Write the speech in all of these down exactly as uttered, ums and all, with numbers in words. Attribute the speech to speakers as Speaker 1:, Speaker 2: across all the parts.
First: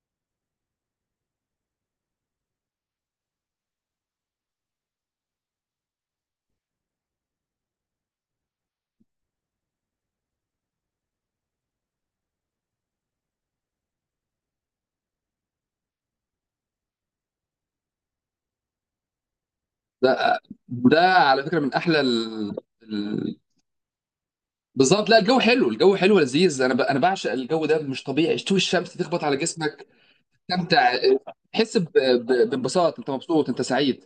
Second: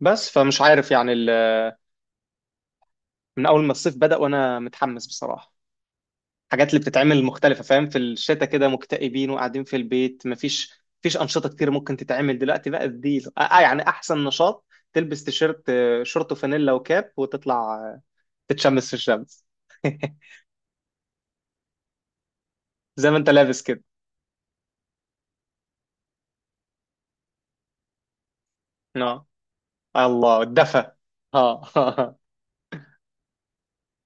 Speaker 1: بس فمش عارف يعني ال- من اول ما الصيف بدأ وانا متحمس بصراحة. الحاجات اللي بتتعمل مختلفة، فاهم؟ في الشتاء كده مكتئبين وقاعدين في البيت، مفيش مفيش أنشطة كتير ممكن تتعمل. دلوقتي بقى دي آه آه، يعني احسن نشاط. تلبس تيشيرت، آه، شورت وفانيلا وكاب وتطلع آه، تتشمس في الشمس.
Speaker 2: ده، وده على فكره من احلى ال...
Speaker 1: زي ما انت
Speaker 2: ال...
Speaker 1: لابس كده.
Speaker 2: بالظبط. لا، الجو حلو، الجو حلو لذيذ، انا ب... انا بعشق الجو ده، مش طبيعي شتوي، الشمس تخبط
Speaker 1: اه،
Speaker 2: على جسمك،
Speaker 1: الله، الدفى.
Speaker 2: تستمتع،
Speaker 1: اه.
Speaker 2: تحس ب... ب... بانبساط، انت مبسوط، انت سعيد.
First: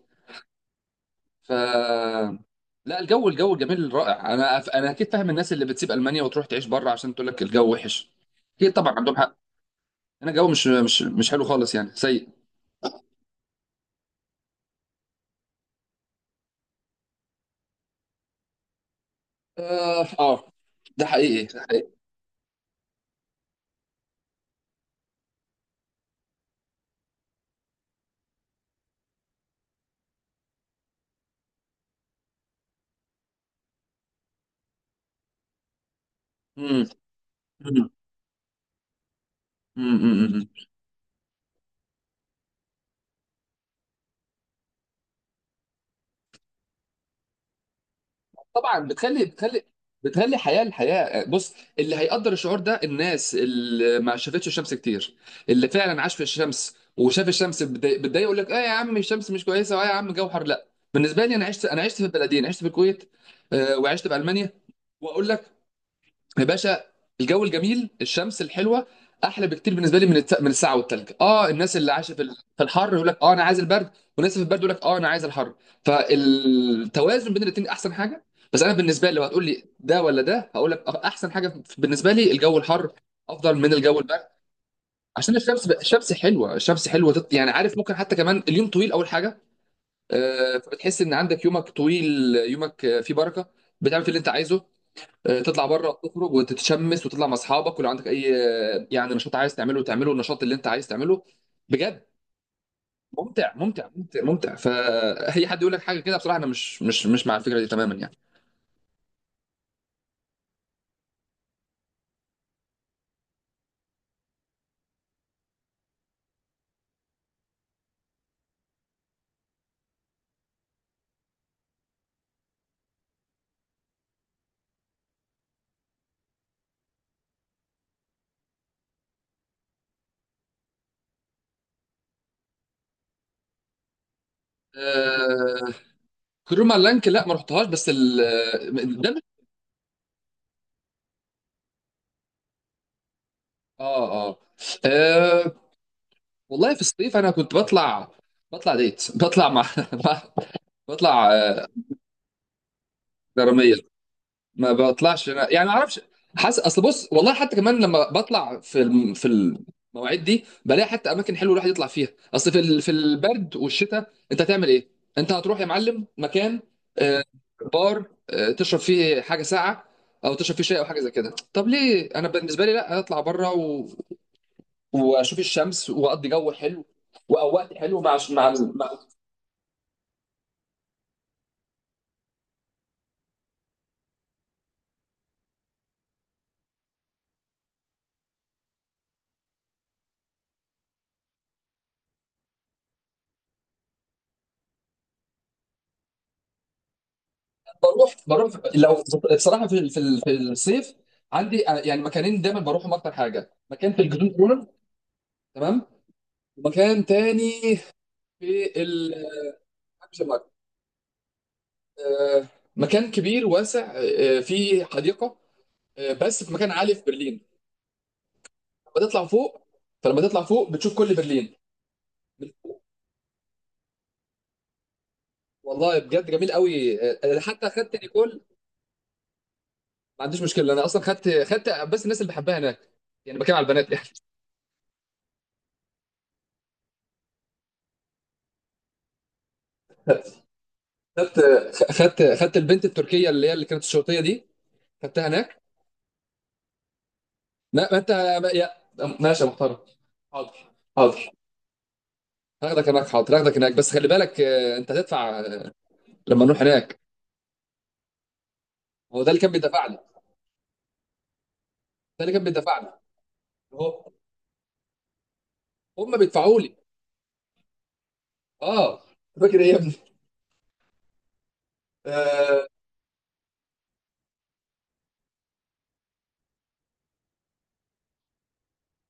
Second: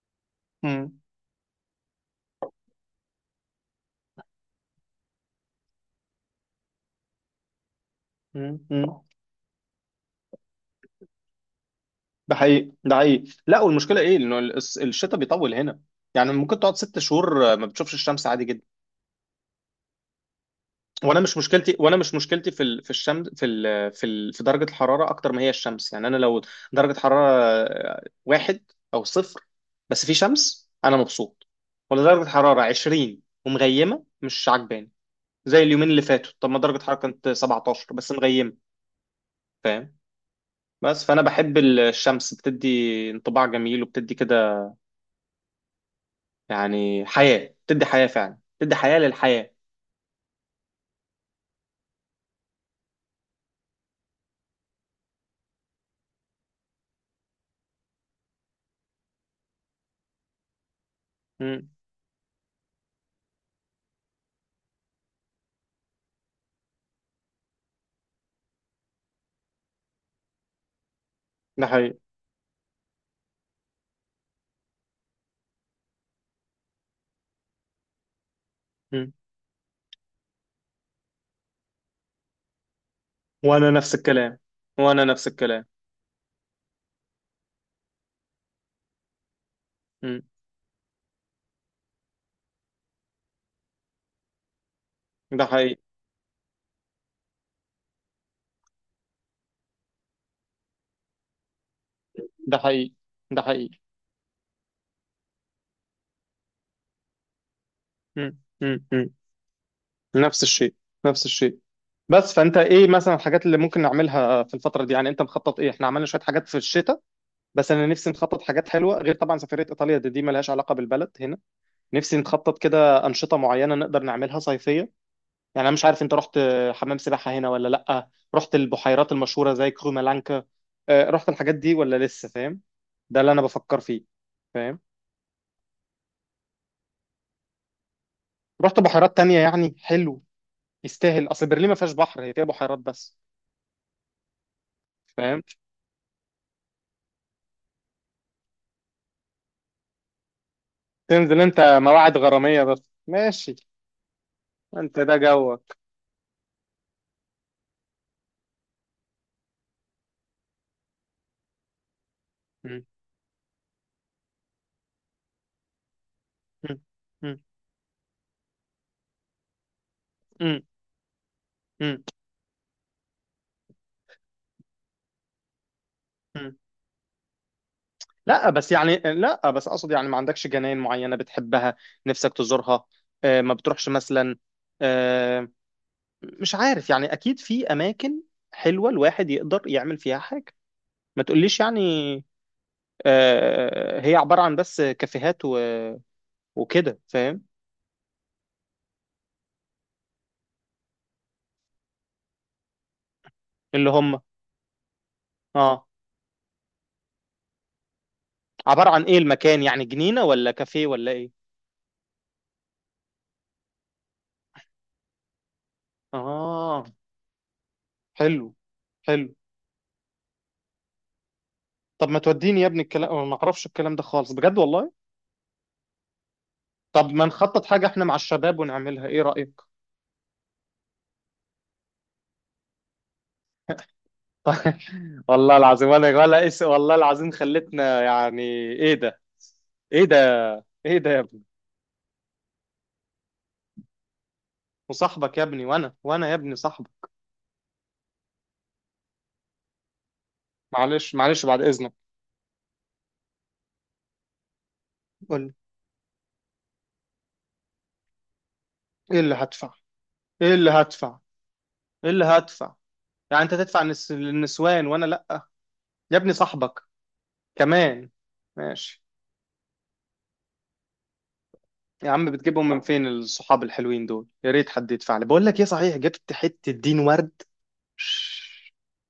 Speaker 1: مم.
Speaker 2: ف لا، الجو، الجو الجميل رائع، انا انا اكيد فاهم الناس اللي بتسيب المانيا وتروح تعيش بره عشان تقول لك الجو وحش.
Speaker 1: مم.
Speaker 2: اكيد طبعا
Speaker 1: مم.
Speaker 2: عندهم حق، هنا الجو مش مش مش حلو خالص، يعني سيء.
Speaker 1: ده حقيقي، ده حقيقي. لا، والمشكله ايه؟ انه الس- الشتاء بيطول هنا. يعني ممكن تقعد ست شهور آه، ما بتشوفش الشمس، عادي جدا.
Speaker 2: اه آه. ده
Speaker 1: وانا مش
Speaker 2: حقيقي، ده
Speaker 1: مشكلتي
Speaker 2: حقيقي.
Speaker 1: وانا مش مشكلتي في ال... في الشمس، في ال... في ال... في درجه الحراره اكتر ما هي الشمس. يعني انا لو درجه حراره واحد او صفر، بس في شمس، انا مبسوط. ولا درجه حراره عشرين ومغيمه، مش عجباني. زي اليومين اللي فاتوا، طب ما درجه حراره كانت سبعة عشر بس مغيمه، فاهم؟
Speaker 2: امم
Speaker 1: بس فانا بحب الشمس، بتدي انطباع جميل، وبتدي كده يعني حياه. بتدي حياه، فعلا بتدي
Speaker 2: طبعا،
Speaker 1: حياه
Speaker 2: بتخلي
Speaker 1: للحياه.
Speaker 2: بتخلي بتخلي حياه الحياه. بص، اللي هيقدر الشعور ده الناس اللي ما شافتش الشمس كتير، اللي فعلا عاش في الشمس وشاف الشمس بتضايق، بتضايق يقول لك اه يا عم الشمس مش كويسه، واه يا عم جوهر. لا، بالنسبه لي انا عشت
Speaker 1: مم.
Speaker 2: انا عشت في البلدين، عشت في الكويت، آه، وعشت في المانيا، واقول لك يا باشا، الجو الجميل، الشمس الحلوه احلى بكتير بالنسبه لي من الت... من الساعه والتلج. اه،
Speaker 1: ده
Speaker 2: الناس اللي
Speaker 1: حقيقي.
Speaker 2: عايشه في ال- في الحر يقول لك اه انا عايز البرد، والناس اللي في البرد يقول لك اه انا عايز الحر، فالتوازن بين الاثنين احسن حاجه. بس انا بالنسبه
Speaker 1: مم.
Speaker 2: لي لو هتقول لي ده ولا ده، هقول لك آه، احسن حاجه في- بالنسبه لي الجو الحر افضل
Speaker 1: وانا
Speaker 2: من
Speaker 1: نفس
Speaker 2: الجو البرد.
Speaker 1: الكلام، وانا نفس
Speaker 2: عشان
Speaker 1: الكلام.
Speaker 2: الشمس، الشمس حلوه، الشمس حلوه تط- يعني عارف، ممكن حتى كمان اليوم طويل اول حاجه، آه، فبتحس ان عندك يومك طويل، يومك آه، فيه بركه، بتعمل في اللي انت عايزه، آه،
Speaker 1: ده
Speaker 2: تطلع
Speaker 1: حقيقي،
Speaker 2: بره، تخرج وتتشمس وتطلع مع اصحابك، ولو عندك اي آه، يعني نشاط عايز تعمله تعمله، النشاط اللي انت عايز تعمله بجد،
Speaker 1: ده حقيقي، ده
Speaker 2: ممتع
Speaker 1: حقيقي.
Speaker 2: ممتع ممتع ممتع. فاي حد يقول لك حاجه كده بصراحه انا مش مش مش مع الفكره دي تماما يعني.
Speaker 1: مم. مم. مم. نفس الشيء، نفس الشيء. بس فانت ايه مثلا الحاجات اللي ممكن نعملها في الفتره دي؟ يعني انت مخطط ايه؟ احنا عملنا شويه حاجات في الشتاء، بس انا نفسي نخطط حاجات حلوه، غير طبعا سفريه ايطاليا دي، دي ملهاش علاقه بالبلد هنا. نفسي نخطط كده انشطه معينه نقدر نعملها صيفيه. يعني انا مش عارف، انت رحت حمام سباحه هنا ولا لا؟ رحت البحيرات المشهوره زي كرومالانكا؟ آه، رحت الحاجات دي ولا لسه، فاهم؟ ده اللي انا بفكر فيه، فاهم؟
Speaker 2: آه كروما لانك، لا، ما رحتهاش، بس ال
Speaker 1: رحت
Speaker 2: ده
Speaker 1: بحيرات
Speaker 2: مش-
Speaker 1: تانية، يعني حلو، يستاهل. اصل برلين ما فيهاش بحر، هي فيها بحيرات بس،
Speaker 2: اه اه
Speaker 1: فاهم.
Speaker 2: آه، والله في الصيف انا كنت بطلع، بطلع ديت بطلع مع مع- بطلع
Speaker 1: تنزل انت
Speaker 2: آه،
Speaker 1: مواعد غراميه؟ بس ماشي،
Speaker 2: غراميه. ما
Speaker 1: انت ده
Speaker 2: بطلعش انا، يعني
Speaker 1: جوك.
Speaker 2: ما اعرفش. حاسس، اصل بص والله، حتى كمان لما بطلع في الم... في المواعيد دي بلاقي حتى اماكن حلوه الواحد يطلع فيها. اصل في ال...
Speaker 1: مم.
Speaker 2: في البرد والشتاء انت هتعمل ايه؟ انت هتروح يا معلم مكان،
Speaker 1: مم.
Speaker 2: آه،
Speaker 1: مم.
Speaker 2: بار، آه، تشرب فيه حاجه ساقعه او تشرب
Speaker 1: مم.
Speaker 2: فيه شاي او حاجه زي كده. طب
Speaker 1: مم.
Speaker 2: ليه؟ انا بالنسبه لي لا، اطلع بره و... واشوف الشمس واقضي جو
Speaker 1: مم.
Speaker 2: حلو واوقات حلو مع،
Speaker 1: لا
Speaker 2: مع
Speaker 1: بس يعني، لا بس اقصد يعني، ما عندكش جناين معينه بتحبها نفسك تزورها؟ آه، ما بتروحش مثلا؟ آه، مش عارف يعني، اكيد في اماكن حلوه الواحد يقدر يعمل فيها حاجه. ما تقوليش يعني آه، هي عباره عن بس كافيهات و- وكده، فاهم.
Speaker 2: بروح بروح لو. بصراحه في في في الصيف عندي آه، يعني مكانين دايما بروحهم اكتر حاجه،
Speaker 1: اللي
Speaker 2: مكان في
Speaker 1: هم؟
Speaker 2: الجزيره كورنر، تمام،
Speaker 1: اه،
Speaker 2: ومكان تاني في
Speaker 1: عبارة عن
Speaker 2: ال
Speaker 1: ايه المكان؟ يعني جنينة ولا كافيه ولا ايه؟
Speaker 2: آه، مكان كبير واسع، آه، فيه حديقه، آه، بس في مكان
Speaker 1: اه،
Speaker 2: عالي في برلين،
Speaker 1: حلو،
Speaker 2: لما تطلع
Speaker 1: حلو.
Speaker 2: فوق، فلما تطلع فوق بتشوف كل برلين
Speaker 1: طب ما
Speaker 2: من
Speaker 1: توديني يا ابني؟
Speaker 2: فوق.
Speaker 1: الكلام أنا ما اعرفش الكلام ده خالص، بجد والله.
Speaker 2: والله بجد جميل قوي،
Speaker 1: طب
Speaker 2: آه،
Speaker 1: ما
Speaker 2: أنا
Speaker 1: نخطط
Speaker 2: حتى
Speaker 1: حاجة
Speaker 2: خدت
Speaker 1: احنا مع
Speaker 2: نيكول.
Speaker 1: الشباب ونعملها، ايه رأيك؟
Speaker 2: ما عنديش مشكله، انا اصلا خدت خدت بس الناس اللي بحبها هناك، يعني بتكلم على البنات يعني.
Speaker 1: والله العظيم، ولا ولا اس والله العظيم خلتنا، يعني ايه ده؟ ايه ده؟ ايه ده يا
Speaker 2: خدت
Speaker 1: ابني؟
Speaker 2: خدت خدت البنت التركيه اللي هي اللي كانت الشرطيه دي، خدتها
Speaker 1: وصاحبك يا
Speaker 2: هناك.
Speaker 1: ابني، وانا، وانا يا ابني صاحبك.
Speaker 2: لا ما انت، ما يا، ماشي يا محترم، حاضر.
Speaker 1: معلش
Speaker 2: حاضر
Speaker 1: معلش، بعد اذنك.
Speaker 2: هاخدك هناك، حاضر هاخدك هناك، بس خلي بالك آه، انت
Speaker 1: قول
Speaker 2: هتدفع،
Speaker 1: لي،
Speaker 2: آه، لما نروح هناك.
Speaker 1: ايه
Speaker 2: هو ده
Speaker 1: اللي
Speaker 2: اللي كان
Speaker 1: هدفع؟
Speaker 2: بيدفع لي،
Speaker 1: ايه اللي هدفع؟ ايه
Speaker 2: ده
Speaker 1: اللي
Speaker 2: اللي كان
Speaker 1: هدفع؟
Speaker 2: بيدفع لي،
Speaker 1: يعني انت تدفع للنس-
Speaker 2: هو
Speaker 1: للنسوان وانا لا؟ يا
Speaker 2: هم
Speaker 1: ابني
Speaker 2: بيدفعوا لي.
Speaker 1: صاحبك كمان،
Speaker 2: اه،
Speaker 1: ماشي.
Speaker 2: فاكر ايه يا ابني؟
Speaker 1: يا عم
Speaker 2: آه،
Speaker 1: بتجيبهم من فين الصحاب الحلوين دول؟ يا ريت حد يدفع لي. بقول لك ايه، صحيح جبت حتة دين ورد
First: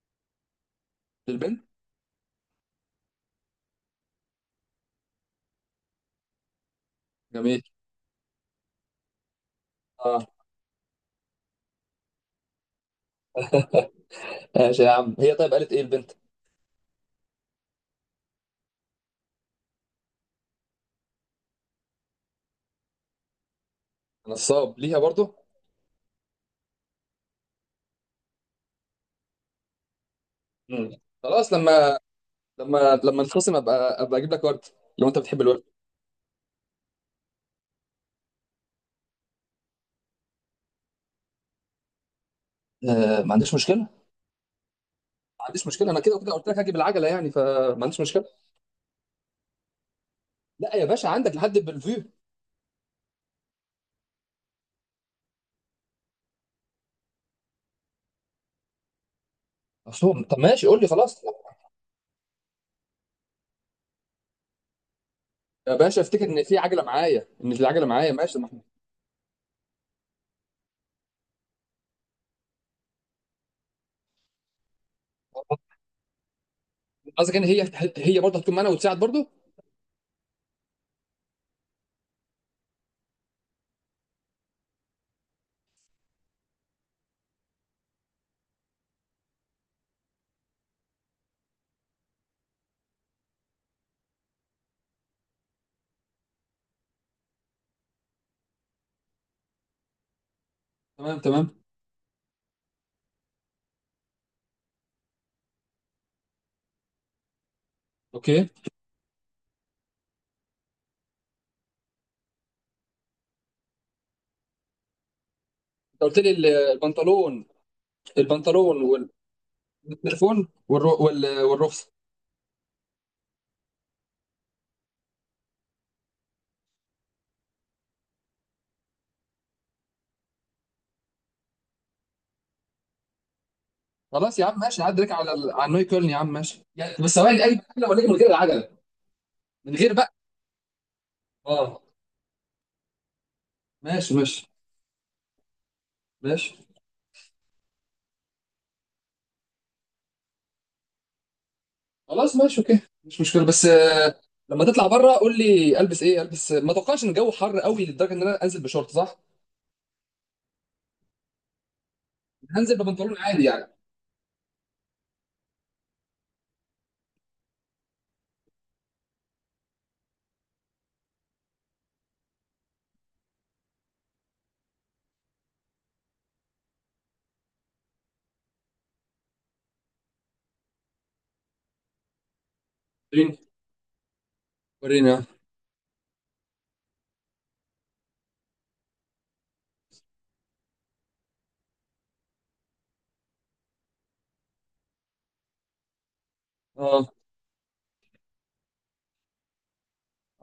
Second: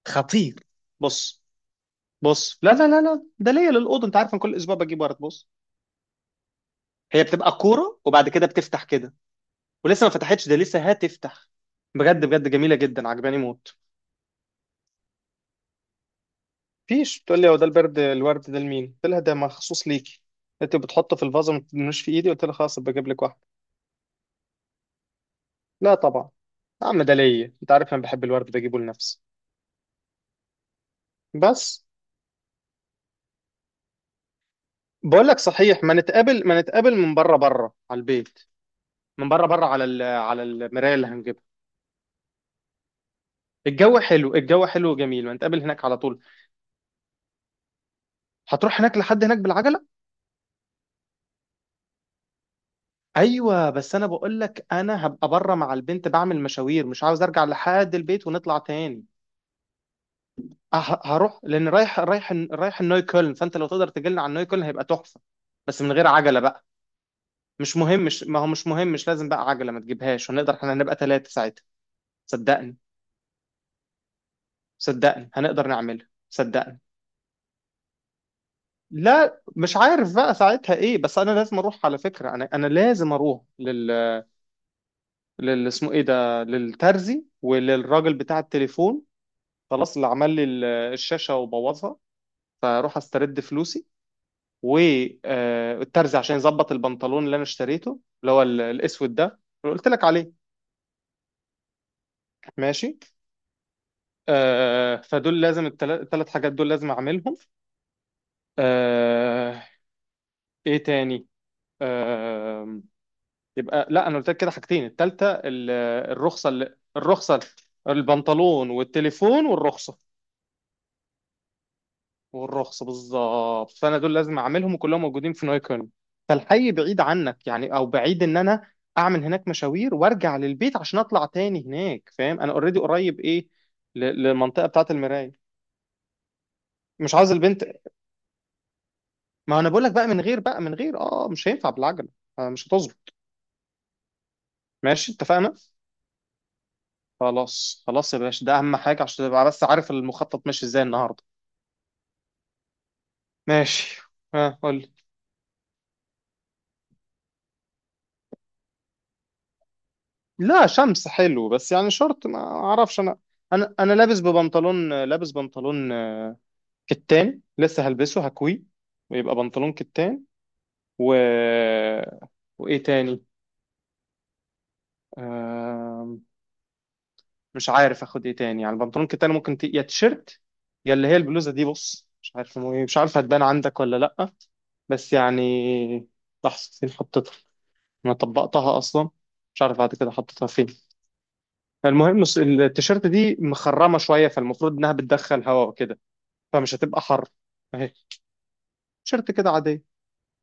Speaker 1: خطير. بص،
Speaker 2: البنت.
Speaker 1: بص. لا لا لا لا، ده ليا للأوضة. انت عارف انا كل اسبوع بجيب ورد. بص، هي بتبقى
Speaker 2: جميل.
Speaker 1: كورة وبعد كده بتفتح كده، ولسه ما
Speaker 2: اه
Speaker 1: فتحتش ده، لسه هتفتح. بجد بجد جميلة جدا، عجباني موت.
Speaker 2: ماشي يا عم، هي طيب قالت ايه البنت؟
Speaker 1: فيش بتقول لي هو ده البرد؟ الورد ده لمين؟ قلت لها ده مخصوص ليكي. انت بتحطه في الفازة، ما تدنوش في ايدي. قلت لها خلاص بجيب لك واحد.
Speaker 2: نصاب ليها برضه.
Speaker 1: لا طبعا، يا عم ده ليا، انت عارف انا بحب الورد، بجيبه لنفسي.
Speaker 2: مم. خلاص
Speaker 1: بس
Speaker 2: لما لما لما نخصم ابقى ابقى اجيب لك ورد لو انت
Speaker 1: بقول لك
Speaker 2: بتحب الورد.
Speaker 1: صحيح، ما نتقابل، ما نتقابل من بره بره على البيت، من بره بره على ال- على المرايه اللي هنجيبها.
Speaker 2: آه، ما عنديش
Speaker 1: الجو
Speaker 2: مشكله،
Speaker 1: حلو، الجو حلو وجميل، ما نتقابل
Speaker 2: عنديش
Speaker 1: هناك
Speaker 2: مشكله،
Speaker 1: على
Speaker 2: انا كده
Speaker 1: طول.
Speaker 2: وكده قلت لك هاجي بالعجله يعني، فما عنديش مشكله.
Speaker 1: هتروح هناك لحد هناك بالعجله؟
Speaker 2: لا يا باشا، عندك لحد بالفيو.
Speaker 1: ايوه، بس انا بقول لك انا هبقى بره مع البنت بعمل مشاوير، مش عاوز ارجع لحد البيت ونطلع تاني.
Speaker 2: أصلاً، طب ماشي قول لي
Speaker 1: أه-
Speaker 2: خلاص. لا
Speaker 1: هروح لان رايح، رايح رايح النوي كولن، فانت لو تقدر تجيلنا على النوي كولن هيبقى تحفه،
Speaker 2: يا
Speaker 1: بس من
Speaker 2: باشا،
Speaker 1: غير
Speaker 2: افتكر
Speaker 1: عجله
Speaker 2: ان في
Speaker 1: بقى.
Speaker 2: عجله معايا، ان
Speaker 1: مش
Speaker 2: العجله
Speaker 1: مهم،
Speaker 2: معايا،
Speaker 1: مش، ما
Speaker 2: ماشي
Speaker 1: هو
Speaker 2: ما احنا.
Speaker 1: مش مهم، مش لازم بقى عجله، ما تجيبهاش. هنقدر احنا، هنبقى ثلاثه ساعتها، صدقني. صدقني هنقدر نعملها، صدقني.
Speaker 2: قصدك ان هي، هي برضه هتكون معانا وتساعد برضه؟
Speaker 1: لا مش عارف بقى ساعتها ايه، بس انا لازم اروح على فكره، انا انا لازم اروح لل، لل، اسمه ايه ده، للترزي وللراجل بتاع التليفون، خلاص، اللي عمل لي ال- الشاشه وبوظها، فاروح استرد فلوسي. والترزي عشان يظبط البنطلون اللي انا اشتريته اللي هو ال- الاسود ده اللي قلت لك عليه.
Speaker 2: تمام تمام،
Speaker 1: ماشي. آه، فدول لازم، الثلاث حاجات دول لازم اعملهم.
Speaker 2: اوكي انت.
Speaker 1: آه، ايه تاني؟ آه، يبقى لا، انا قلت لك كده حاجتين، التالتة ال-
Speaker 2: قلت لي ال-
Speaker 1: الرخصة، اللي الرخصة.
Speaker 2: البنطلون،
Speaker 1: البنطلون
Speaker 2: البنطلون وال-
Speaker 1: والتليفون والرخصة.
Speaker 2: والتليفون والر- وال- والرخصه.
Speaker 1: والرخصة بالظبط. فانا دول لازم اعملهم، وكلهم موجودين في نايكون. فالحي بعيد عنك يعني، او بعيد ان انا اعمل هناك مشاوير وارجع للبيت عشان اطلع تاني هناك، فاهم؟ انا اوريدي قريب ايه، ل-
Speaker 2: خلاص يا عم
Speaker 1: للمنطقة
Speaker 2: ماشي،
Speaker 1: بتاعة
Speaker 2: عدى لك على
Speaker 1: المراية.
Speaker 2: ال- على نوي كولن يا عم، ماشي يعني.
Speaker 1: مش
Speaker 2: بس
Speaker 1: عاوز
Speaker 2: ثواني، اجي
Speaker 1: البنت،
Speaker 2: بالعجله ولا اجي من غير العجله؟
Speaker 1: ما انا
Speaker 2: من
Speaker 1: بقول لك
Speaker 2: غير
Speaker 1: بقى،
Speaker 2: بقى،
Speaker 1: من غير، بقى من غير، اه مش هينفع
Speaker 2: اه.
Speaker 1: بالعجلة. آه، مش هتظبط.
Speaker 2: ماشي ماشي
Speaker 1: ماشي، اتفقنا.
Speaker 2: ماشي.
Speaker 1: خلاص خلاص يا باشا، ده اهم حاجة عشان تبقى بس عارف المخطط ماشي ازاي النهاردة.
Speaker 2: خلاص ماشي، اوكي مش مشكله. بس
Speaker 1: ماشي، ها
Speaker 2: لما تطلع
Speaker 1: قول.
Speaker 2: بره قول لي البس ايه، البس ما اتوقعش ان الجو حر قوي لدرجه ان انا انزل بشورت، صح؟
Speaker 1: لا شمس حلو، بس يعني شورت ما
Speaker 2: هنزل
Speaker 1: اعرفش
Speaker 2: ببنطلون
Speaker 1: انا.
Speaker 2: عادي يعني.
Speaker 1: انا انا لابس ببنطلون، لابس بنطلون آه، كتان، لسه هلبسه، هكوي، ويبقى بنطلون كتان. و، وايه تاني؟ آم، مش عارف اخد ايه تاني. يعني البنطلون كتان، ممكن ت... يا تيشيرت، يا اللي هي البلوزه دي. بص مش عارف، مو- إيه، مش عارف
Speaker 2: وريني،
Speaker 1: هتبان عندك ولا لا.
Speaker 2: وريني،
Speaker 1: بس
Speaker 2: اه
Speaker 1: يعني، لحظه، فين حطيتها؟ انا طبقتها اصلا، مش عارف بعد كده حطيتها فين. فالمهم الص- التيشيرت دي مخرمه شويه، فالمفروض انها بتدخل هواء وكده، فمش هتبقى
Speaker 2: اه.
Speaker 1: حر. اهي، تيشيرت كده عاديه،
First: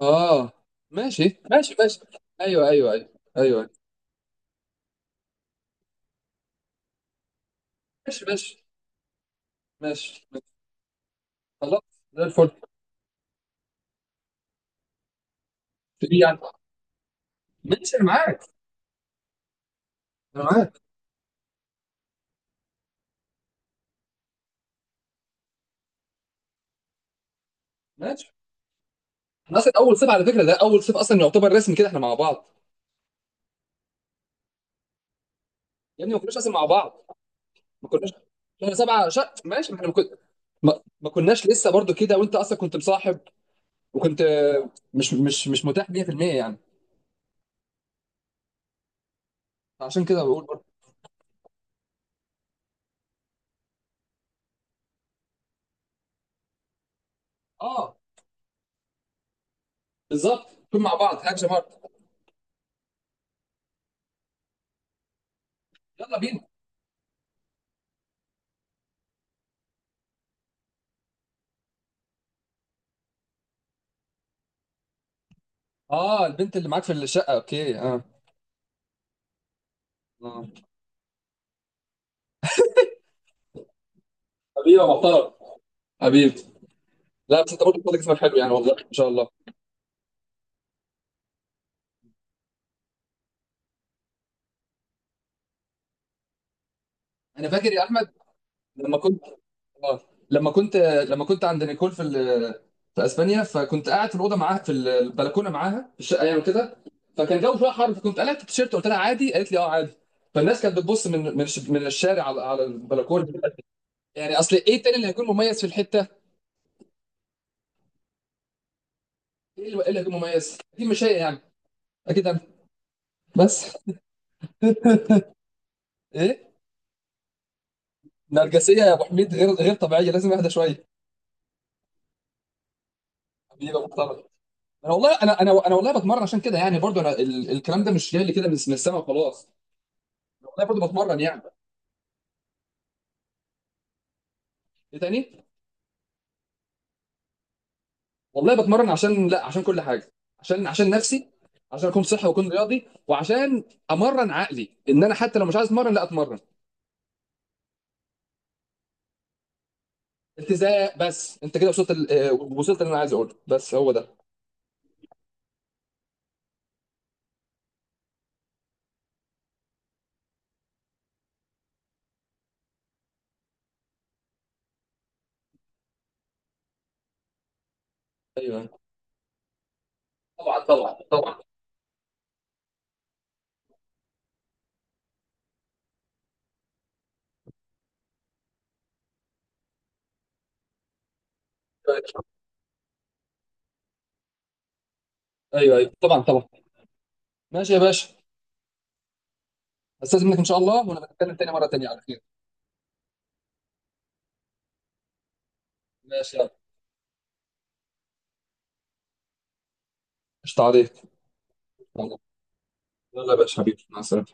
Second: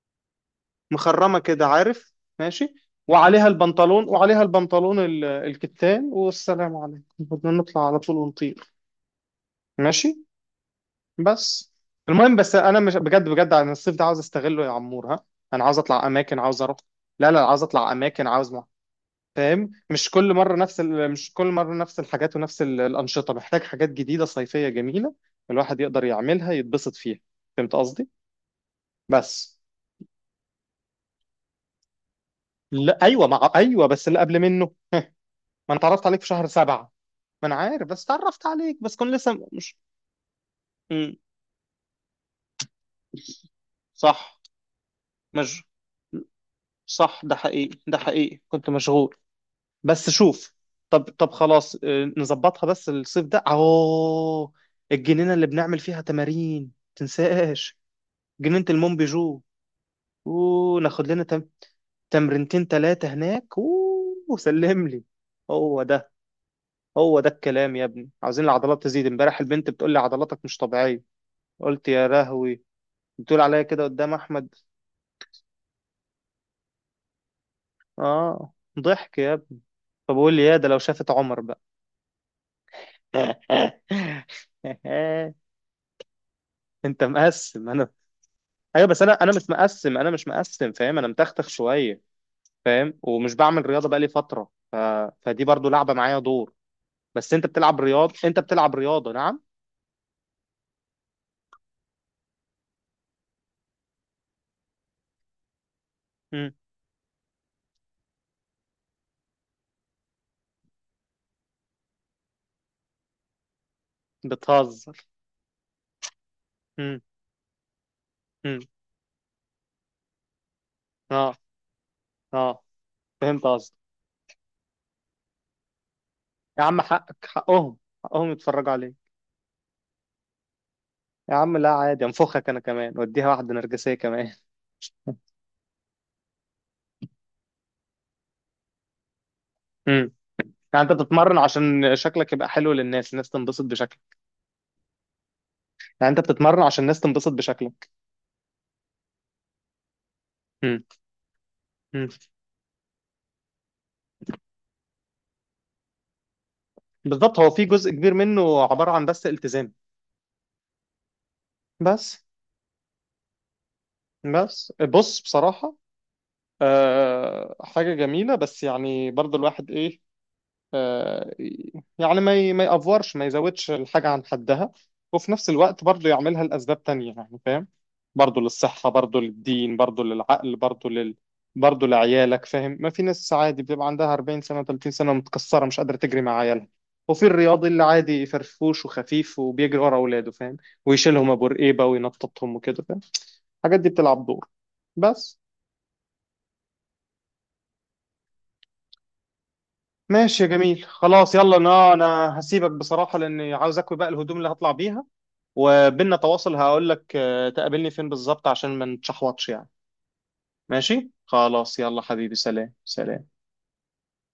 Speaker 2: آه.
Speaker 1: مخرمه
Speaker 2: ماشي
Speaker 1: كده،
Speaker 2: ماشي ماشي،
Speaker 1: عارف،
Speaker 2: ايوه
Speaker 1: ماشي.
Speaker 2: ايوه ايوه
Speaker 1: وعليها
Speaker 2: ايوه،
Speaker 1: البنطلون وعليها البنطلون ال- الكتان، والسلام عليكم، بدنا نطلع على طول
Speaker 2: ماشي ماشي
Speaker 1: ونطير. ماشي.
Speaker 2: ماشي ماشي.
Speaker 1: بس
Speaker 2: خلاص، زي
Speaker 1: المهم،
Speaker 2: الفل.
Speaker 1: بس انا مش، بجد بجد انا الصيف ده عاوز استغله يا عمور، ها. انا عاوز اطلع
Speaker 2: دي
Speaker 1: اماكن،
Speaker 2: يعني
Speaker 1: عاوز اروح. لا لا، عاوز اطلع
Speaker 2: ماشي، انا
Speaker 1: اماكن،
Speaker 2: معاك،
Speaker 1: عاوز، فاهم؟ مش كل
Speaker 2: انا
Speaker 1: مره نفس
Speaker 2: معاك
Speaker 1: ال... مش كل مره نفس الحاجات ونفس ال- الانشطه، محتاج حاجات جديده صيفيه جميله الواحد يقدر يعملها يتبسط فيها. فهمت قصدي؟
Speaker 2: ماشي.
Speaker 1: بس.
Speaker 2: احنا اصلا اول صيف على فكره، ده اول صيف اصلا يعتبر رسمي كده احنا مع بعض.
Speaker 1: لا ايوه، مع، ايوه بس اللي قبل منه ما، انا
Speaker 2: يا
Speaker 1: اتعرفت
Speaker 2: ابني، ما
Speaker 1: عليك في
Speaker 2: كناش
Speaker 1: شهر
Speaker 2: اصلا مع
Speaker 1: سبعة.
Speaker 2: بعض،
Speaker 1: ما انا عارف،
Speaker 2: ما
Speaker 1: بس
Speaker 2: كناش.
Speaker 1: اتعرفت
Speaker 2: شهر
Speaker 1: عليك بس كنت
Speaker 2: سبعه شهر،
Speaker 1: لسه
Speaker 2: ماشي، ما
Speaker 1: مش.
Speaker 2: احنا ما كن- ما- ما
Speaker 1: مم.
Speaker 2: كناش لسه برضو كده، وانت اصلا كنت مصاحب، وكنت
Speaker 1: صح،
Speaker 2: آه، مش مش
Speaker 1: مش.
Speaker 2: مش متاح مية في المية يعني.
Speaker 1: صح، ده حقيقي ده حقيقي، كنت مشغول.
Speaker 2: عشان
Speaker 1: بس
Speaker 2: كده بقول
Speaker 1: شوف،
Speaker 2: برضه.
Speaker 1: طب طب خلاص، آه، نظبطها، بس الصيف ده اهو، الجنينة اللي بنعمل فيها تمارين تنساش،
Speaker 2: اه
Speaker 1: جنينة المونبيجو،
Speaker 2: بالظبط، نكون مع
Speaker 1: وناخد
Speaker 2: بعض،
Speaker 1: لنا تم...
Speaker 2: هاجم هارد،
Speaker 1: تمرينتين تلاتة هناك. أوه، وسلم لي. هو ده،
Speaker 2: يلا بينا.
Speaker 1: هو ده الكلام يا ابني، عاوزين العضلات تزيد. امبارح البنت بتقول لي عضلاتك مش طبيعية، قلت يا رهوي، بتقول عليا كده قدام أحمد.
Speaker 2: اه البنت اللي معاك في الشقه، اوكي اه.
Speaker 1: آه، ضحك يا ابني. فبقول لي
Speaker 2: آه.
Speaker 1: يا ده لو شافت عمر بقى.
Speaker 2: حبيبي يا محترم، حبيبي.
Speaker 1: انت
Speaker 2: لا، بس انت
Speaker 1: مقسم
Speaker 2: برضه
Speaker 1: انا.
Speaker 2: بتقول اسمك حلو، يعني والله
Speaker 1: ايوه
Speaker 2: ان
Speaker 1: بس
Speaker 2: شاء
Speaker 1: انا،
Speaker 2: الله.
Speaker 1: انا مش مقسم انا مش مقسم، فاهم. انا متختخ شويه، فاهم، ومش بعمل رياضه بقالي فتره، ف... فدي برضو لعبه معايا دور. بس انت
Speaker 2: انا فاكر
Speaker 1: بتلعب
Speaker 2: يا احمد
Speaker 1: رياض، انت بتلعب
Speaker 2: لما
Speaker 1: رياضه،
Speaker 2: كنت،
Speaker 1: نعم؟
Speaker 2: اه، لما كنت، آه، لما كنت عند نيكول في ال... في اسبانيا، فكنت قاعد في الاوضه معاها، في البلكونه معاها، في الشقه يعني
Speaker 1: مم.
Speaker 2: كده، فكان الجو شويه حر، فكنت قلعت التيشيرت، قلت لها عادي، قالت لي اه عادي، فالناس كانت بتبص من من الش- من الشارع على، على البلكونه، يعني اصل ايه تاني
Speaker 1: بتهزر.
Speaker 2: اللي هيكون مميز في الحته؟
Speaker 1: مم. مم.
Speaker 2: ايه اللي إيه اللي هيكون مميز؟ اكيد مش هي
Speaker 1: اه،
Speaker 2: يعني، اكيد انا.
Speaker 1: اه. فهمت قصدك.
Speaker 2: بس ايه؟
Speaker 1: يا عم حقك، حقهم، حقهم يتفرجوا
Speaker 2: نرجسيه يا ابو
Speaker 1: عليك.
Speaker 2: حميد، غير غير طبيعيه، لازم اهدى شويه.
Speaker 1: يا عم لا عادي، انفخك انا كمان وديها واحده
Speaker 2: بيبقى
Speaker 1: نرجسيه
Speaker 2: محترم.
Speaker 1: كمان.
Speaker 2: انا والله، انا انا انا والله بتمرن عشان كده يعني، برضو انا ال- الكلام ده مش جاي لي كده من من السما وخلاص،
Speaker 1: مم.
Speaker 2: والله
Speaker 1: يعني
Speaker 2: برضو
Speaker 1: انت
Speaker 2: بتمرن
Speaker 1: بتتمرن
Speaker 2: يعني.
Speaker 1: عشان شكلك يبقى حلو للناس الناس تنبسط بشكلك؟
Speaker 2: ايه تاني؟
Speaker 1: يعني انت بتتمرن عشان الناس تنبسط بشكلك؟
Speaker 2: والله بتمرن عشان، لا، عشان كل حاجه، عشان
Speaker 1: مم.
Speaker 2: عشان نفسي، عشان اكون
Speaker 1: مم.
Speaker 2: صحي واكون رياضي، وعشان امرن عقلي ان انا حتى لو مش عايز اتمرن لا اتمرن.
Speaker 1: بالظبط، هو في جزء كبير منه عباره عن بس التزام.
Speaker 2: التزام. بس انت كده وصلت ال-
Speaker 1: بس
Speaker 2: آه، وصلت اللي انا عايز اقوله، بس هو ده.
Speaker 1: بس بص بصراحه، آه حاجه جميله، بس يعني برضو الواحد ايه، آه، يعني ما ي- ما يأفورش، ما يزودش الحاجة عن حدها، وفي نفس الوقت برضه يعملها لأسباب تانية يعني، فاهم؟ برضه
Speaker 2: ايوه
Speaker 1: للصحة، برضه للدين، برضه للعقل،
Speaker 2: طبعا
Speaker 1: برضه
Speaker 2: طبعا
Speaker 1: لل
Speaker 2: طبعا.
Speaker 1: برضه لعيالك، فاهم؟ ما في ناس عادي بتبقى عندها أربعين سنة، تلاتين سنة، متكسرة مش قادرة تجري مع عيالها، وفي الرياضي اللي عادي فرفوش وخفيف وبيجري ورا أولاده، فاهم؟ ويشيلهم أبو رقيبة وينططهم وكده، فاهم؟ الحاجات دي بتلعب دور. بس
Speaker 2: ايوه ايوه طبعا طبعا. ماشي يا باشا، استاذن منك،
Speaker 1: ماشي
Speaker 2: ان
Speaker 1: يا
Speaker 2: شاء
Speaker 1: جميل،
Speaker 2: الله وانا
Speaker 1: خلاص
Speaker 2: بتكلم تاني
Speaker 1: يلا،
Speaker 2: مره تانية
Speaker 1: انا
Speaker 2: على خير.
Speaker 1: انا هسيبك بصراحة لاني عاوز اكوي بقى الهدوم اللي هطلع بيها، وبيننا
Speaker 2: ماشي يلا،
Speaker 1: تواصل هقول لك آه، تقابلني فين بالظبط عشان ما نتشحوطش يعني.
Speaker 2: قشطة عليك،
Speaker 1: ماشي خلاص يلا
Speaker 2: يلا.
Speaker 1: حبيبي، سلام سلام.
Speaker 2: يلا يا باشا، حبيبي، مع السلامه.